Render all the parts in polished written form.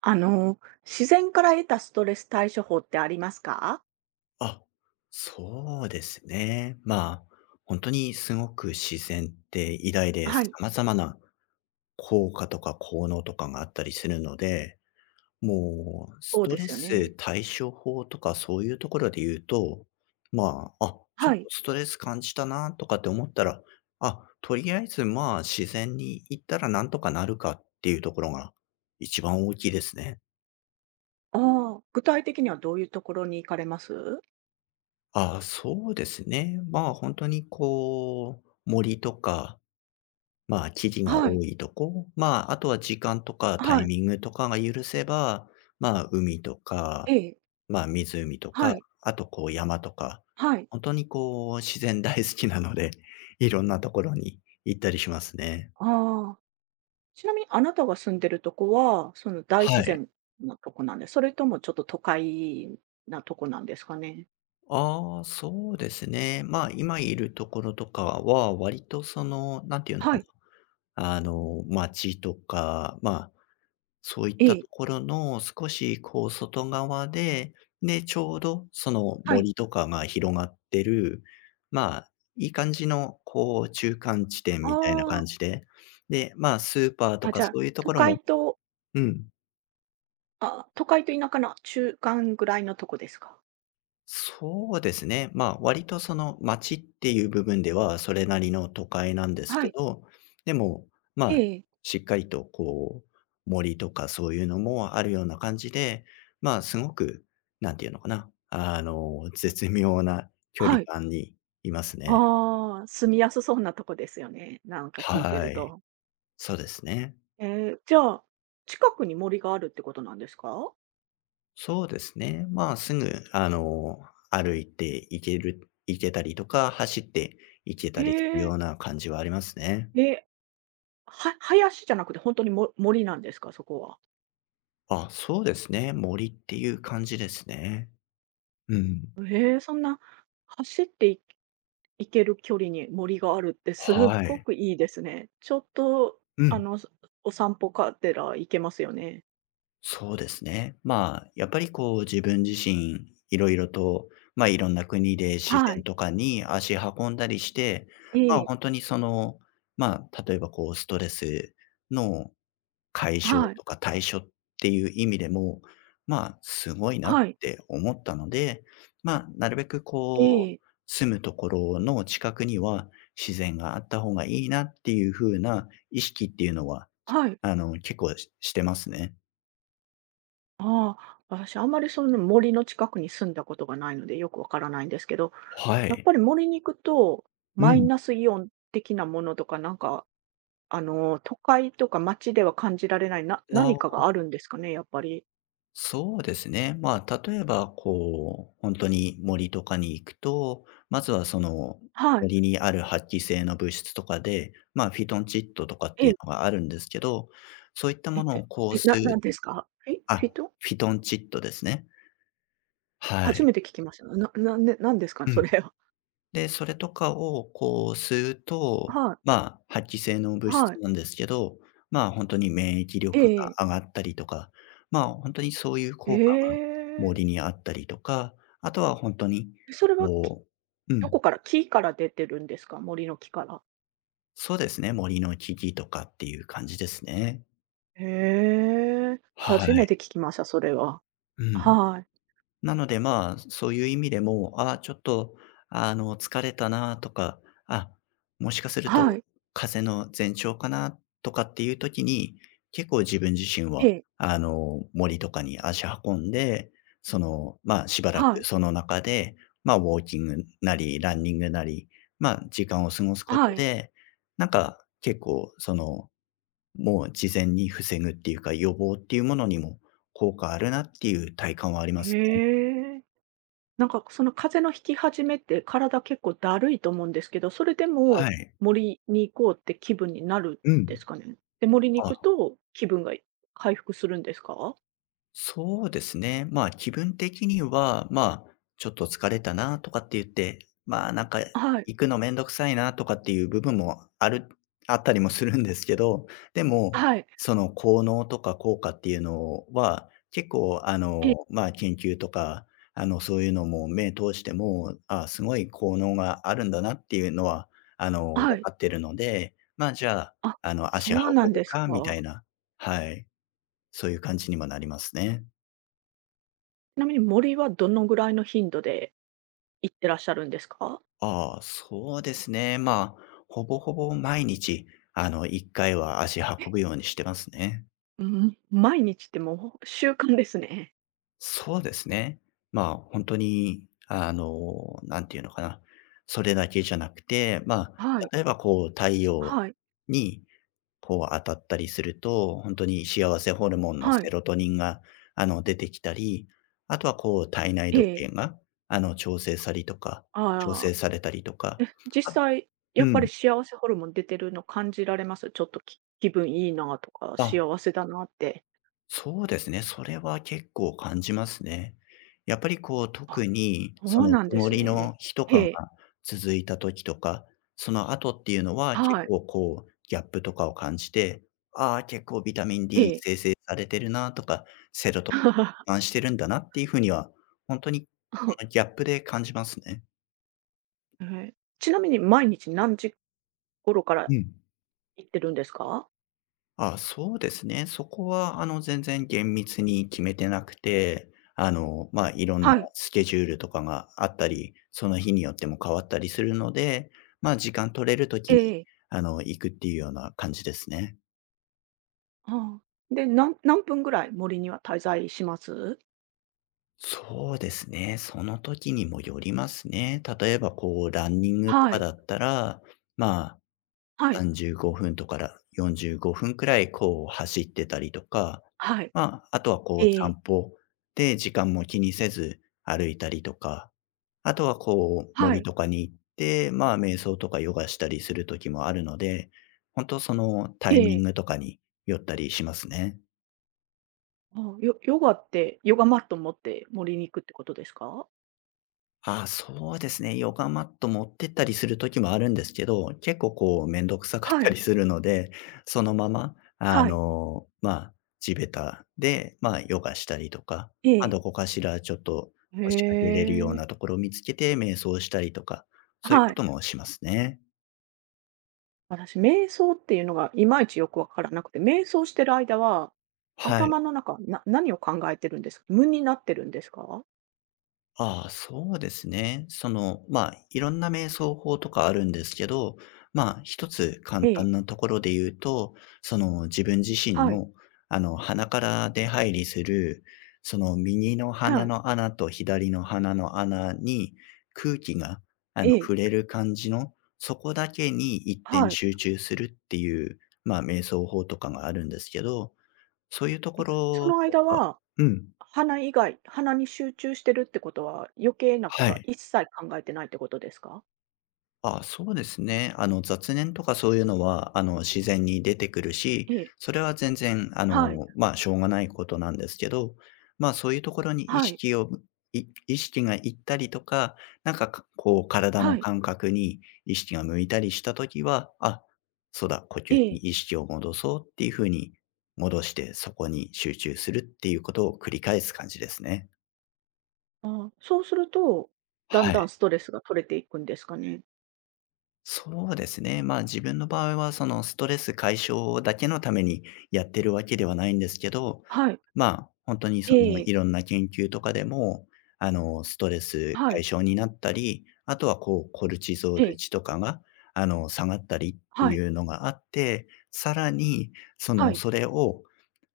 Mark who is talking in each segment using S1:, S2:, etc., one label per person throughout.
S1: あの、自然から得たストレス対処法ってありますか？
S2: あ、そうですね。まあ、本当にすごく自然って偉大で、
S1: はい、
S2: 様々な効果とか効能とかがあったりするので、もうス
S1: そう
S2: ト
S1: で
S2: レ
S1: すよ
S2: ス
S1: ね。
S2: 対処法とかそういうところで言うと、まあ、ちょっ
S1: は
S2: と
S1: い。
S2: ストレス感じたなとかって思ったら、とりあえず、まあ、自然に行ったらなんとかなるかっていうところが一番大きいですね。
S1: ああ、具体的にはどういうところに行かれます？
S2: あ、そうですね。まあ、本当にこう、森とか、まあ、木々が
S1: はい、
S2: 多いとこ、まあ、あとは時間とかタ
S1: は
S2: イ
S1: い、
S2: ミングとかが許せば、まあ、海と
S1: え
S2: か、
S1: え、
S2: まあ、湖と
S1: は
S2: か、
S1: い、
S2: あとこう山とか、
S1: はい。
S2: 本当にこう自然大好きなので、いろんなところに行ったりしますね。
S1: ああ、ちなみにあなたが住んでるとこは、その大
S2: は
S1: 自
S2: い。
S1: 然なとこなんで、それともちょっと都会なとこなんですかね？
S2: ああ、そうですね。まあ、今いるところとかは割とその、なんていうの
S1: は
S2: か
S1: い、
S2: な、街とか、まあ、そういっ
S1: え
S2: た
S1: え、
S2: ところの少しこう外側で、で、ちょうどその
S1: はい。
S2: 森とかが広がってる、まあ、いい感じのこう中間地点
S1: あ
S2: みたいな感
S1: あ、
S2: じで、で、まあ、スーパーと
S1: じ
S2: か
S1: ゃ
S2: そ
S1: あ、
S2: ういうと
S1: 都
S2: ころも。
S1: 会と
S2: うん。
S1: あ、都会と田舎の中間ぐらいのとこですか？
S2: そうですね。まあ、割とその街っていう部分ではそれなりの都会なんです
S1: は
S2: け
S1: い、
S2: ど、でも、ま
S1: え
S2: あ、
S1: え、
S2: しっかりとこう、森とかそういうのもあるような感じで、まあ、すごく、なんていうのかな、絶妙な距離
S1: はい。
S2: 感にいますね。
S1: ああ、住みやすそうなとこですよね、なん か聞いて
S2: は
S1: る
S2: い。
S1: と。
S2: そうですね。
S1: じゃあ、近くに森があるってことなんですか？
S2: そうですね。まあ、すぐ、歩いて行ける、行けたりとか、走って行け
S1: え
S2: たりするよ
S1: え、
S2: うな感じはありますね。
S1: え、林じゃなくて本当にも森なんですか？そこは。
S2: あ、そうですね。森っていう感じですね。うん。
S1: そんな走ってい行ける距離に森があるってすっ
S2: は
S1: ご
S2: い。
S1: くいいですね。ちょっと、
S2: う
S1: あ
S2: ん。
S1: の、そお散歩かてら行けますよね。
S2: そうですね。まあ、やっぱりこう自分自身、いろいろと、まあ、いろんな国で自
S1: は
S2: 然
S1: い、
S2: とかに足運んだりして、
S1: え
S2: まあ、
S1: え、
S2: 本当にその、まあ、例えばこうストレスの解消
S1: はい、
S2: とか対処っていう意味でも、まあ、すごいなっ
S1: はい、
S2: て思ったので、まあ、なるべく
S1: え
S2: こう、
S1: え、
S2: 住むところの近くには自然があった方がいいなっていう風な意識っていうのは、
S1: はい。
S2: 結構してますね。
S1: ああ、私あんまり森の近くに住んだことがないのでよくわからないんですけど、
S2: は
S1: やっ
S2: い。
S1: ぱり森に行くと、
S2: う
S1: マイ
S2: ん。
S1: ナスイオン的なものとか、都会とか街では感じられない、な
S2: あ
S1: 何か
S2: あ。
S1: があるんですかね、やっぱり。
S2: そうですね。まあ、例えば、こう、本当に森とかに行くと、まずはその、
S1: はい。
S2: 森にある発揮性の物質とかで、まあ、フィトンチッドとかっ
S1: え
S2: てい
S1: え、
S2: うのがあるんですけど、そういった
S1: え、
S2: もの
S1: え、
S2: をこうす
S1: ななん
S2: る、
S1: ですか？フィフ
S2: あ、
S1: ィト？
S2: フィトンチッドですね。は
S1: 初
S2: い。
S1: めて聞きました。なんでなんですか？
S2: う
S1: そ
S2: ん。
S1: れは。
S2: で、それとかをこう吸う と、
S1: はい、
S2: まあ、発揮性の物
S1: はい。
S2: 質なんですけど、まあ、ほんとに免疫
S1: え
S2: 力
S1: ええ
S2: が
S1: え。
S2: 上がったりとか、まあ、ほんとにそういう効果が森
S1: え
S2: にあったりとか、あとはほんとに、
S1: え。それは、
S2: こう、う
S1: ど
S2: ん、
S1: こから木から出てるんですか？森の木から？
S2: そうですね、森の木々とかっていう感じですね。
S1: へえ、
S2: は
S1: 初めて聞
S2: い。
S1: きました、それは。
S2: うん。
S1: はい。
S2: なので、まあ、そういう意味でも、ああ、ちょっと、疲れたなとか、あ、もしかすると
S1: はい。
S2: 風邪の前兆かなとかっていう時に、結構自分自身
S1: え
S2: は、
S1: え。
S2: 森とかに足運んで、その、まあ、しばらく
S1: はい。
S2: その中で、まあ、ウォーキングなり、ランニングなり、まあ、時間を過ごすこと
S1: はい。
S2: で、なんか、結構、その、もう事前に防ぐっていうか、予防っていうものにも効果あるなっていう体感はありますね。
S1: へえ。なんかその風邪のひき始めって体結構だるいと思うんですけど、それで
S2: は
S1: も
S2: い。
S1: 森に行こうって気分になる
S2: う
S1: んで
S2: ん。
S1: すかね？で、森に行く
S2: あ、
S1: と気分が回復するんですか？
S2: そうですね。まあ、気分的には、まあ、ちょっと疲れたなとかって言って、まあ、なんか
S1: はい。
S2: 行くのめんどくさいなとかっていう部分もあったりもするんですけど、でも、
S1: はい。
S2: その効能とか効果っていうのは、結構、
S1: ええ。
S2: まあ、研究とか、そういうのも目通しても、あ、すごい効能があるんだなっていうのは、分
S1: はい。
S2: かってるので、まあ、じゃあ、
S1: あ、
S2: 足運
S1: そうなん
S2: ぶ
S1: です
S2: かみたい
S1: か。
S2: な、はい。そういう感じにもなりますね。
S1: ちなみに森はどのぐらいの頻度で行ってらっしゃるんですか？
S2: ああ、そうですね。まあ、ほぼほぼ毎日、1回は足運ぶようにしてますね。
S1: うん、毎日ってもう習慣ですね。
S2: そうですね。まあ、本当に、なんていうのかな、それだけじゃなくて、まあ、
S1: はい、
S2: 例えばこう、太陽
S1: はい、
S2: にこう当たったりすると、本当に幸せホルモンの
S1: は
S2: セ
S1: い。
S2: ロトニンが、出てきたり、あとはこう体内
S1: え
S2: 時計
S1: え。
S2: が、あの、調整されたりとか調
S1: あ
S2: 整
S1: あ。
S2: されたりとか、
S1: え、実
S2: あ、
S1: 際、
S2: う
S1: やっぱり
S2: ん。
S1: 幸せホルモン出てるの感じられます？ちょっと気分いいなとか、
S2: あ、
S1: 幸せだなって。
S2: そうですね。それは結構感じますね。やっぱりこう、
S1: あ、
S2: 特に
S1: そ
S2: そ
S1: う
S2: の
S1: なんで
S2: 曇
S1: す
S2: り
S1: ね。
S2: の日と
S1: え
S2: かが
S1: え、
S2: 続いた時とか、その後っていうのは結
S1: はい、
S2: 構こう、ギャップとかを感じて、ああ、結構ビタミン
S1: え
S2: D
S1: え。
S2: 生成されてるなとか、セロトニ ンしてるんだなっていうふうには、本当にそのギャップで感じますね。
S1: ええ。ちなみに毎日何時頃から
S2: うん。
S1: 行ってるんですか？
S2: あ、そうですね。そこは、全然厳密に決めてなくて、まあ、いろんな
S1: はい、
S2: スケジュールとかがあったり、その日によっても変わったりするので、まあ、時間取れる時
S1: え
S2: に、
S1: え
S2: 行くっていうような感じですね。
S1: ああ。で、何分ぐらい森には滞在します？
S2: そうですね。その時にもよりますね。例えば、こう、ランニングと
S1: は
S2: か
S1: い、
S2: だったら、まあ、
S1: はい、
S2: 35分とか、ら45分くらい、こう、走ってたりとか、
S1: はい。
S2: まあ、あとは、こう、
S1: ええ、
S2: 散歩で時間も気にせず歩いたりとか、あとは、こう、
S1: は
S2: 森
S1: い、
S2: とかに行って、まあ、瞑想とかヨガしたりする時もあるので、本当そのタ
S1: え
S2: イミング
S1: え。
S2: とかによったりしますね。
S1: ああ、ヨガって、ヨガマット持って森に行くってことですか？
S2: ああ、そうですね。ヨガマット持ってったりする時もあるんですけど、結構こうめんどくさかっ
S1: は
S2: たり
S1: い、
S2: するので、そのまま、
S1: はい、
S2: まあ、地べたで、まあ、ヨガしたりとか、まあ、
S1: え
S2: どこ
S1: え。
S2: かしらちょっと
S1: へ
S2: 腰掛けれるよう
S1: え。
S2: なところを見つけて瞑想したりとか、そういう
S1: は
S2: こ
S1: い。
S2: ともしますね。
S1: 私、瞑想っていうのがいまいちよくわからなくて、瞑想してる間は、
S2: はい。
S1: 頭の中、何を考えてるんですか？無になってるんですか？
S2: ああ、そうですね。その、まあ、いろんな瞑想法とかあるんですけど、まあ、一つ
S1: え
S2: 簡
S1: え、
S2: 単なところで言うと、その自分自身
S1: はい、
S2: の、鼻から出入りする、その右の
S1: は
S2: 鼻
S1: い、
S2: の穴と左の鼻の穴に空気が、
S1: ええ、
S2: 触れる感じの、そこだけに一点
S1: はい。
S2: 集中するっていう、まあ、瞑想法とかがあるんですけど、そういうとこ
S1: そ
S2: ろ
S1: の
S2: と
S1: 間
S2: か。
S1: は、
S2: うん、
S1: 鼻以外鼻に集中してるってことは、余計なこ
S2: は
S1: とは
S2: い。
S1: 一切考えてないってことですか？
S2: あ、そうですね。雑念とかそういうのは、自然に出てくるし、
S1: ええ、
S2: それは全然、
S1: はい、
S2: まあ、しょうがないことなんですけど、まあ、そういうところに意
S1: はい、
S2: 識を、い意識がいったりとか、なんか、こう、体の
S1: はい、
S2: 感覚に意識が向いたりしたときは、あ、そうだ、呼
S1: え
S2: 吸に
S1: え。
S2: 意識を戻そうっていうふうに戻して、そこに集中するっていうことを繰り返す感じですね。
S1: ああ、そうすると、だん
S2: はい。
S1: だんストレスが取れていくんですかね？
S2: そうですね。まあ、自分の場合はそのストレス解消だけのためにやってるわけではないんですけど、
S1: はい。
S2: まあ、本当にその
S1: ええ
S2: いろんな研究とかでも、ストレス
S1: は
S2: 解
S1: い。
S2: 消になったり、あとはこうコルチゾー
S1: え
S2: ル
S1: え。
S2: 値とかが、下がったりって
S1: はい。
S2: いうのがあって、さらにそ
S1: は
S2: の、
S1: い。
S2: それを、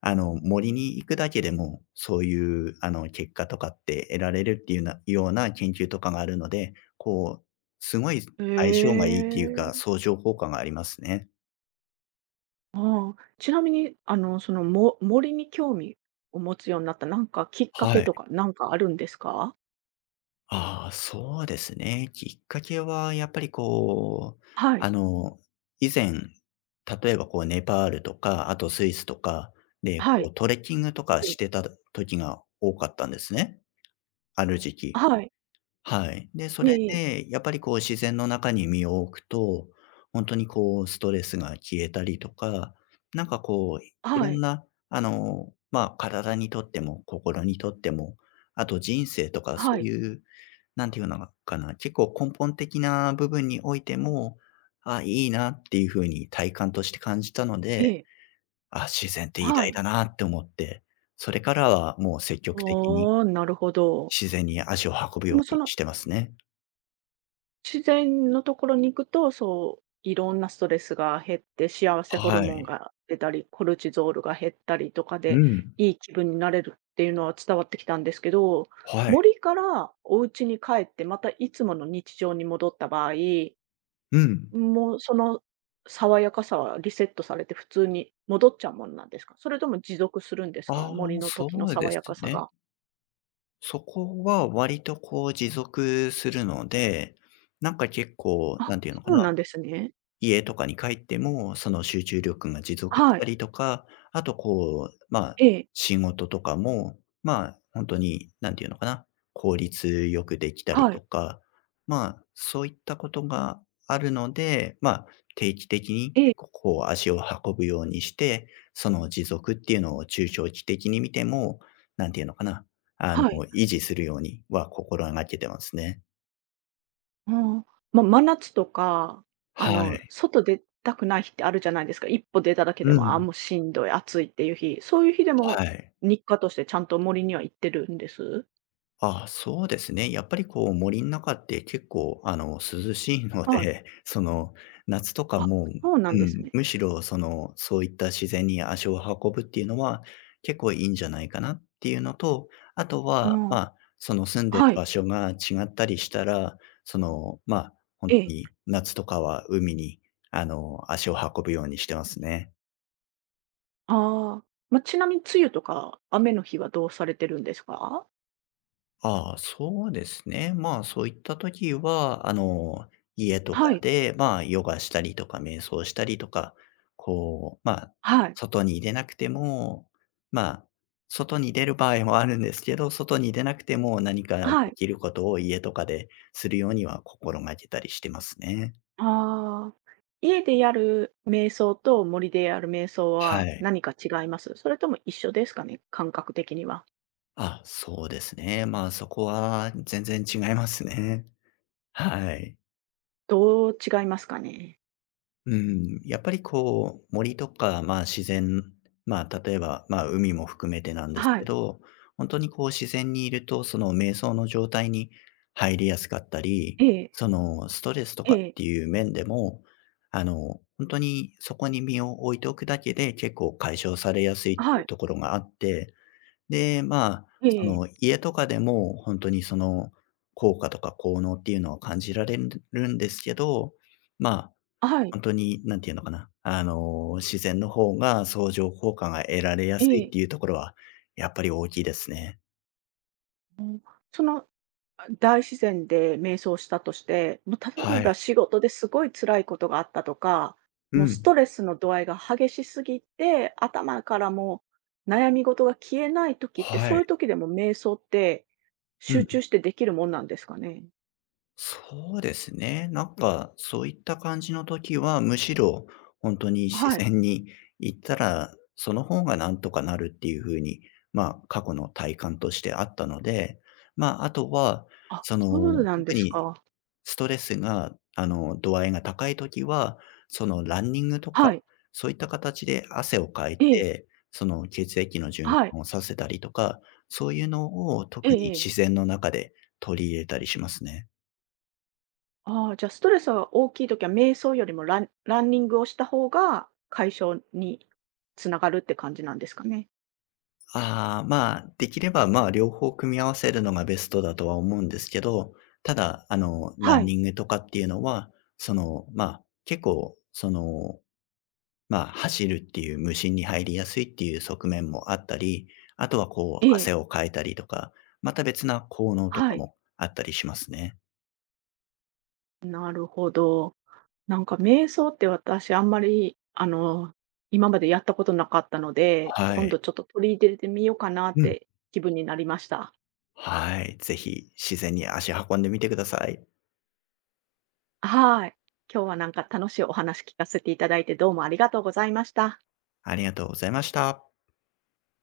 S2: 森に行くだけでも、そういう、結果とかって得られるっていうなような研究とかがあるので、こう、すごい相性が
S1: へ
S2: いいっていうか、
S1: え。
S2: 相乗効果がありますね。
S1: ああ。ちなみに、森に興味を持つようになった、なんかきっかけ
S2: はい。
S1: とか、なんかあるんですか？
S2: ああ、そうですね。きっかけはやっぱりこう、
S1: はい。
S2: あの、以前、例えばこうネパールとか、あとスイスとかで、
S1: は
S2: こ
S1: い。
S2: うトレッキングとか
S1: え
S2: し
S1: え。
S2: てた時が多かったんですね、ある時期。
S1: はい。
S2: はい。で、それ
S1: ええ
S2: で、やっぱりこう自然の中に身を置くと、本当にこうストレスが消えたりとか、なんかこう、いろ
S1: は
S2: ん
S1: い。
S2: な、ま、あ体にとっても心にとっても、あと人生とかそ
S1: は
S2: う
S1: い。
S2: いう、なんていうのかな、結構根本的な部分においても、あ、いいなっていう風に体感として感じたの
S1: え
S2: で、
S1: え。
S2: あ、自然って偉
S1: は
S2: 大
S1: い。
S2: だなって思って、それからはもう積極的に
S1: おおなるほど。
S2: 自然に足を運ぶ
S1: で
S2: よ
S1: も
S2: う
S1: そ
S2: に
S1: の
S2: してますね。
S1: 自然のところに行くと、そう、いろんなストレスが減って、幸せホル
S2: は
S1: モン
S2: い。
S1: が出たり、コルチゾールが減ったりとか
S2: う
S1: で、
S2: ん。
S1: いい気分になれるっていうのは伝わってきたんですけど、
S2: はい。
S1: 森からお家に帰って、またいつもの日常に戻った場合、
S2: うん。
S1: もうその爽やかさはリセットされて普通に戻っちゃうものなんですか？それとも持続するんですか？
S2: あ
S1: 森
S2: あ、
S1: の
S2: そ
S1: 時の
S2: うで
S1: 爽
S2: す
S1: やかさ
S2: ね。
S1: が。
S2: そこは割とこう持続するので、なんか結構、
S1: あ、
S2: なんていうのか
S1: そう
S2: な、
S1: なんですね。
S2: 家とかに帰っても、その集中力が持続し
S1: はい。
S2: たりとか、あとこう、まあ、
S1: ええ。
S2: 仕事とかも、まあ、本当に何ていうのかな、効率よくできたり
S1: は
S2: と
S1: い。
S2: か、まあ、そういったことがあるので、まあ、定期的に
S1: ええ。
S2: 結構こう足を運ぶようにして、その持続っていうのを中長期的に見ても、何ていうのかな、あの、
S1: はい。
S2: 維持するようには心がけてますね。
S1: うん、真夏とか、
S2: はい。
S1: 外出たくない日ってあるじゃないですか。一歩出ただけで
S2: う
S1: も、あ、
S2: ん。
S1: もうしんどい、暑いっていう日。そういう日で
S2: は
S1: も、
S2: い。
S1: 日課としてちゃんと森には行ってるんです？
S2: あ、そうですね。やっぱりこう森の中って結構あの涼しいの
S1: はい。
S2: で、その夏とか
S1: あ、
S2: もう、
S1: そうな
S2: う
S1: んです
S2: ん、
S1: ね。
S2: むしろそのそういった自然に足を運ぶっていうのは結構いいんじゃないかなっていうのと、あと
S1: う
S2: は、ま
S1: ん。
S2: あ、その住んでる
S1: はい。
S2: 場所が違ったりしたら、その、まあ、本
S1: え
S2: 当
S1: え。
S2: に夏とかは海にあの足を運ぶようにしてますね。
S1: ああ。ちなみに梅雨とか雨の日はどうされてるんですか？
S2: ああ、そうですね。まあ、そういった時は、あの、家とか
S1: はい。
S2: で、まあ、ヨガしたりとか瞑想したりとか、こう、まあ、
S1: はい。
S2: 外に出なくても、まあ、外に出る場合もあるんですけど、外に出なくても何か
S1: は
S2: で
S1: い。
S2: きることを家とかでするようには心がけたりしてますね。
S1: ああ。家でやる瞑想と森でやる瞑想
S2: は
S1: は
S2: い。
S1: 何か違います？それとも一緒ですかね？感覚的には。
S2: あ、そうですね。まあ、そこは全然違いますね。はい。
S1: どう違いますかね？
S2: うん、やっぱりこう、森とか、まあ、自然、まあ、例えば、まあ、海も含めてなんです
S1: は
S2: け
S1: い。
S2: ど、本当にこう自然にいると、その瞑想の状態に入りやすかったり、
S1: ええ、
S2: そのストレスと
S1: え
S2: かっ
S1: え、
S2: ていう面でも、あの、本当にそこに身を置いておくだけで結構解消されやすいって
S1: は
S2: いう
S1: い、
S2: ところがあって、で、まあ、そ
S1: ええ、
S2: の家とかでも本当にその効果とか効能っていうのは感じられるんですけど、まあ、
S1: はい、
S2: 本当に、何て言うのかな、自然の方が相乗効果が得られや
S1: え
S2: すいっ
S1: え。
S2: ていうところは、やっぱり大きいですね。
S1: うん、その、大自然で瞑想したとして、もう例え
S2: は
S1: ば
S2: い。
S1: 仕事ですごい辛いことがあったとか、
S2: う
S1: もうス
S2: ん。
S1: トレスの度合いが激しすぎて、頭からもう悩み事が消えない時って、
S2: は
S1: そうい
S2: い。
S1: う時でも瞑想って
S2: う
S1: 集
S2: ん。
S1: 中してできるもんなんですかね？
S2: そうですね。なんか、そういった感じの時は、むしろ本当に自
S1: はい。
S2: 然に行ったら、その方がなんとかなるっていう風に、まあ、過去の体感としてあったので、まあ、あとは、
S1: あ、
S2: そ
S1: そう
S2: の、
S1: なんで
S2: 特
S1: す
S2: に
S1: か。
S2: ストレスが、あの、度合いが高い時は、その、ランニングとか、
S1: はい。
S2: そういった形で汗をかい
S1: ええ、
S2: て、その、血液の循
S1: はい。
S2: 環をさせたりとか、そういうのを
S1: え
S2: 特に
S1: ええ
S2: 自
S1: え。
S2: 然の中で取り入れたりしますね。
S1: ああ、じゃあストレスが大きい時は、瞑想よりもランニングをした方が解消につながるって感じなんですかね？
S2: ああ、まあ、できれば、まあ、両方組み合わせるのがベストだとは思うんですけど、ただ、あの、ラ
S1: は
S2: ン
S1: い。
S2: ニングとかっていうのは、その、まあ、結構、そのまあ、走るっていう無心に入りやすいっていう側面もあったり、あとはこ
S1: え
S2: う
S1: え、
S2: 汗をかいたりとか、また別な効能と
S1: は
S2: か
S1: い。
S2: もあったりしますね。
S1: なるほど。なんか瞑想って私あんまり、今までやったことなかったので、
S2: は
S1: 今
S2: い。
S1: 度ちょっと取り入れてみようかなっ
S2: うん。
S1: て気分になりました。
S2: はい。ぜひ自然に足運んでみてください。
S1: はい。今日はなんか楽しいお話聞かせていただいて、どうもありがとうございました。
S2: ありがとうございました。